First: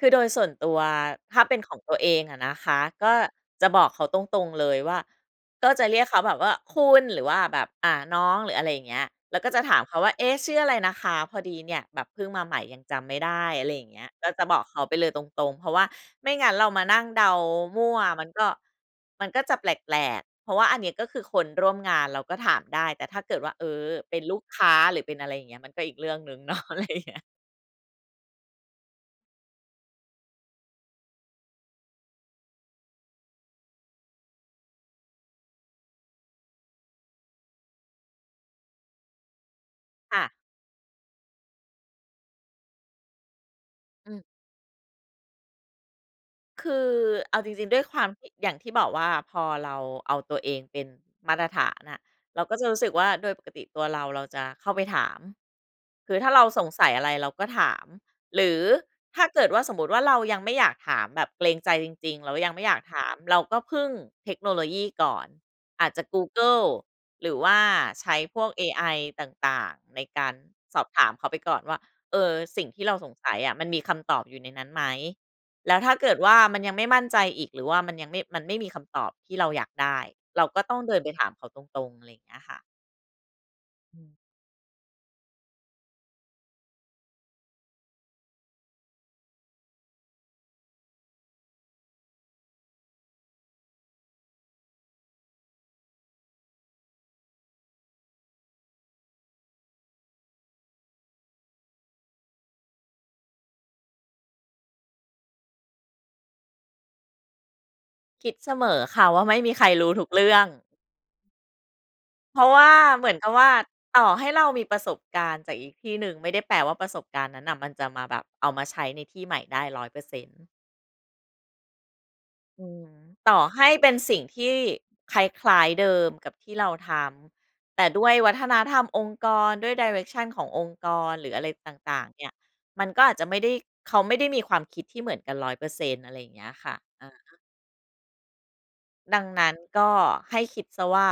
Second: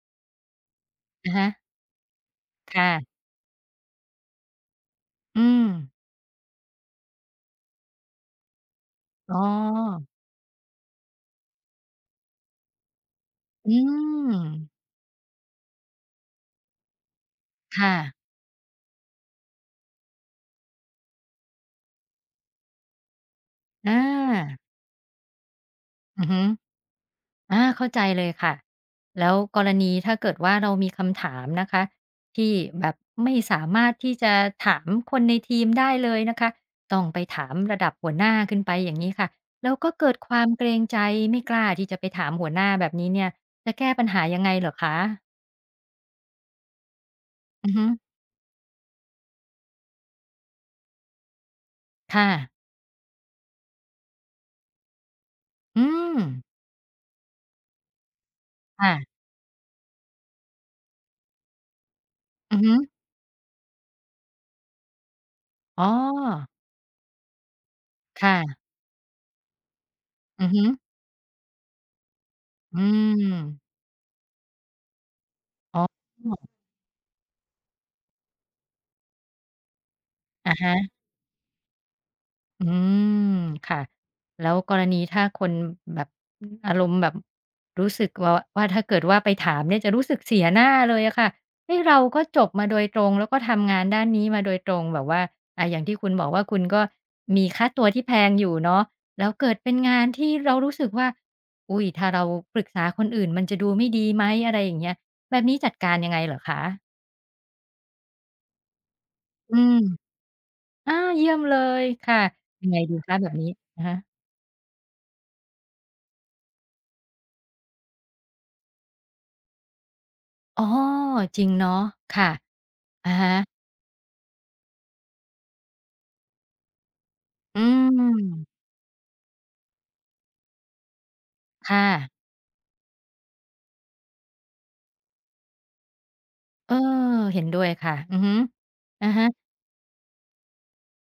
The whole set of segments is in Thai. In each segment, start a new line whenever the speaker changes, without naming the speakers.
คือโดยส่วนตัว
อะ
ถ้
ฮ
าเป
ะ
็นของตัวเองอะนะค
ค
ะ
่ะ
ก็จะบอกเขาตรง ๆ เลยว่า
อื
ก็จะ
ม
เรียกเขาแบบว่า คุณ หรือว่าแบบ อ่า น้องหรืออะไรอย่างเงี้ย
อ
แ
๋
ล
อ
้วก็จะถามเขาว่า "เอ๊ะ! ชื่ออะไรนะคะ พอดีเนี่ย แบบเพิ่งมาใหม่ยังจำไม่ได้" อะไ
อื
รอย่างเงี้ย ก็จะบอก
ม
เขาไปเลยตรง ๆ เพราะว่าไม่งั้นเรามานั่งเดาม
ค
ั
่
่ว
ะ
มันก็ มันก็จะแปลก ๆ เพราะว่า อันเนี้ย ก็คือคนร่วมงานเราก็ถามได้แต่ถ้าเกิดว่า เอ่อ
อ
เป็นลูก
า
ค้า หรือเป็นอะไรอย่างเงี้ยมันก็อีกเรื่อง
อื
ห
อ
นึ
ฮ
่ง
ึ
เนาะ อะไรอย่างเงี้ย
อ่า เข้าใจเลยค่ะ แล้วกรณีถ้าเกิดว่า เรามี คำถามนะคะ ที่แบบไม่สามารถที่จะถามคนในทีมได้เลยนะคะ ต้องไปถามระดับหัวหน้าขึ้นไปอย่างงี้ค่ะ แล้วก็เกิด
ค่
ค
ะ
วามเกรงใจไม่กล้าที่จะไปถามหัวหน้าแบบนี้เนี่ย จะแก้ปั
อ
ญ
ื
หา
ม
ยังไงเหรอคะ?
คือเอาจริ
อ
ง
ื
ๆ
อ
ด้
ฮ
วย
ึ
ความที่ อย่างที่บอกว่า พอเราเอาตัวเองเป็นมาตรฐานอะ
ค่
เร
ะ
าก็จะรู้สึกว่าโดยปกติ ตัวเรา เราจะเข้าไปถาม
อื
คือถ้าเร
ม
าสงสัยอะไร เราก็ถาม หรือ
ค่ะ
ถ้าเกิดว่าสมมติว่า เรายังไม่อยากถามแบบเกรงใจจริง ๆ แล้วยัง
อื
ไม
อ
่
ฮ
อย
ึ
ากถาม เราก็พึ่งเทคโนโลยีก่อน
อ
อ
๋อ
าจจะกูเกิล หรือว่าใช้
ค่
พวก
ะ
เอไอ ต่าง ๆ ในการ
อือฮึ
สอบถามเขาไปก่อนว่า เออ สิ่ง
อื
ที่เราสงสัยอะ
ม
มันมีคำตอบอยู่ในนั้นไหม แล้
อ
วถ้าเกิดว่
๋
า
อ
มันยังไม่มั่นใจอีก หรือว่ามันยัง มันไม่มีคำตอบ ที่เราอยากได้ เรา
อะ
ก็
ฮ
ต้อง
ะ
เดินไปถามเขาตรง ๆ อะไรอย่างเงี้ยค่ะ
อืม ค่ะ
อืม
แล้วกรณีถ้าคนแบบ อารมณ์แบบ รู้สึกว่า ว่าถ้าเกิดว่า ไปถามเนี่ย จะรู้สึกเสียหน้าเลยอะค่ะ เฮ้ย! เราก็จบมาโดยตรง แล้วก็ทำงานด้านนี้มาโดยตรง แบบว่า อ่า อย่างที่คุณบอกว่า คุณก็มีค่าตัวที่แพงอยู่เนาะ แล้วเกิดเป็นงานที่เรารู้สึกว่า อุ๊ย! ถ้าเราปรึกษาคนอื่นมันจะดูไม่ดีไหม อะไรอย่างเงี้ย แบบนี้จัดการยังไงเหรอคะ?
คิดเสมอค่ะ ว่าไม่มี
อื
ใคร
ม
รู้ทุกเรื่อง
อ่า เยี่ยมเลยค่ะ
เพราะว
ยั
่า
งไงดี
เหม
ค
ือ
ะ?
น
แ
ก
บ
ับ
บ
ว
นี
่
้
า
อะฮะ
ต่อให้เรามีประสบการณ์จากอีกที่หนึ่ง ไม่ได้แปลว่า ประสบการณ์นั้นน่ะ มันจะมาแบบเอามาใช้ในที่ใหม่ได้ 100%
อ๋อ จริงเนาะ ค่ะ
อืม
อะฮ
ต่อ
ะ
ให้เป็นสิ่งที่คล้าย ๆ เดิมกับที่เราท
อื
ำ แต่ด้วยวัฒ
ม
นธรรมองค์กร ด้วย Direction ขององค์กร หรืออะไรต
ค่
่า
ะ
ง ๆ เนี่ย มันก็อาจจะไม่ได้ เขาไม่ได้มีความคิดที่เหมือนกัน 100% อะไรอย่างเงี้ยค
เอ
่ะ
อ
อะฮะ
เห็นด้วย ค่ะ อือฮึ อะ
ดั
ฮ
ง
ะ
นั้น ก็ให้คิดเสียว่า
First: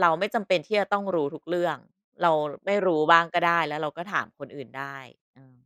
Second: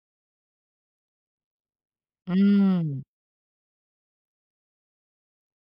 เราไม่จำเป็นที่จะต้องรู้ทุกเรื่อง เร
อ
า
ื
ไม่รู้
ม
บ้างก็ได้ แล้วเราก็ถามคนอื่นได้ อืม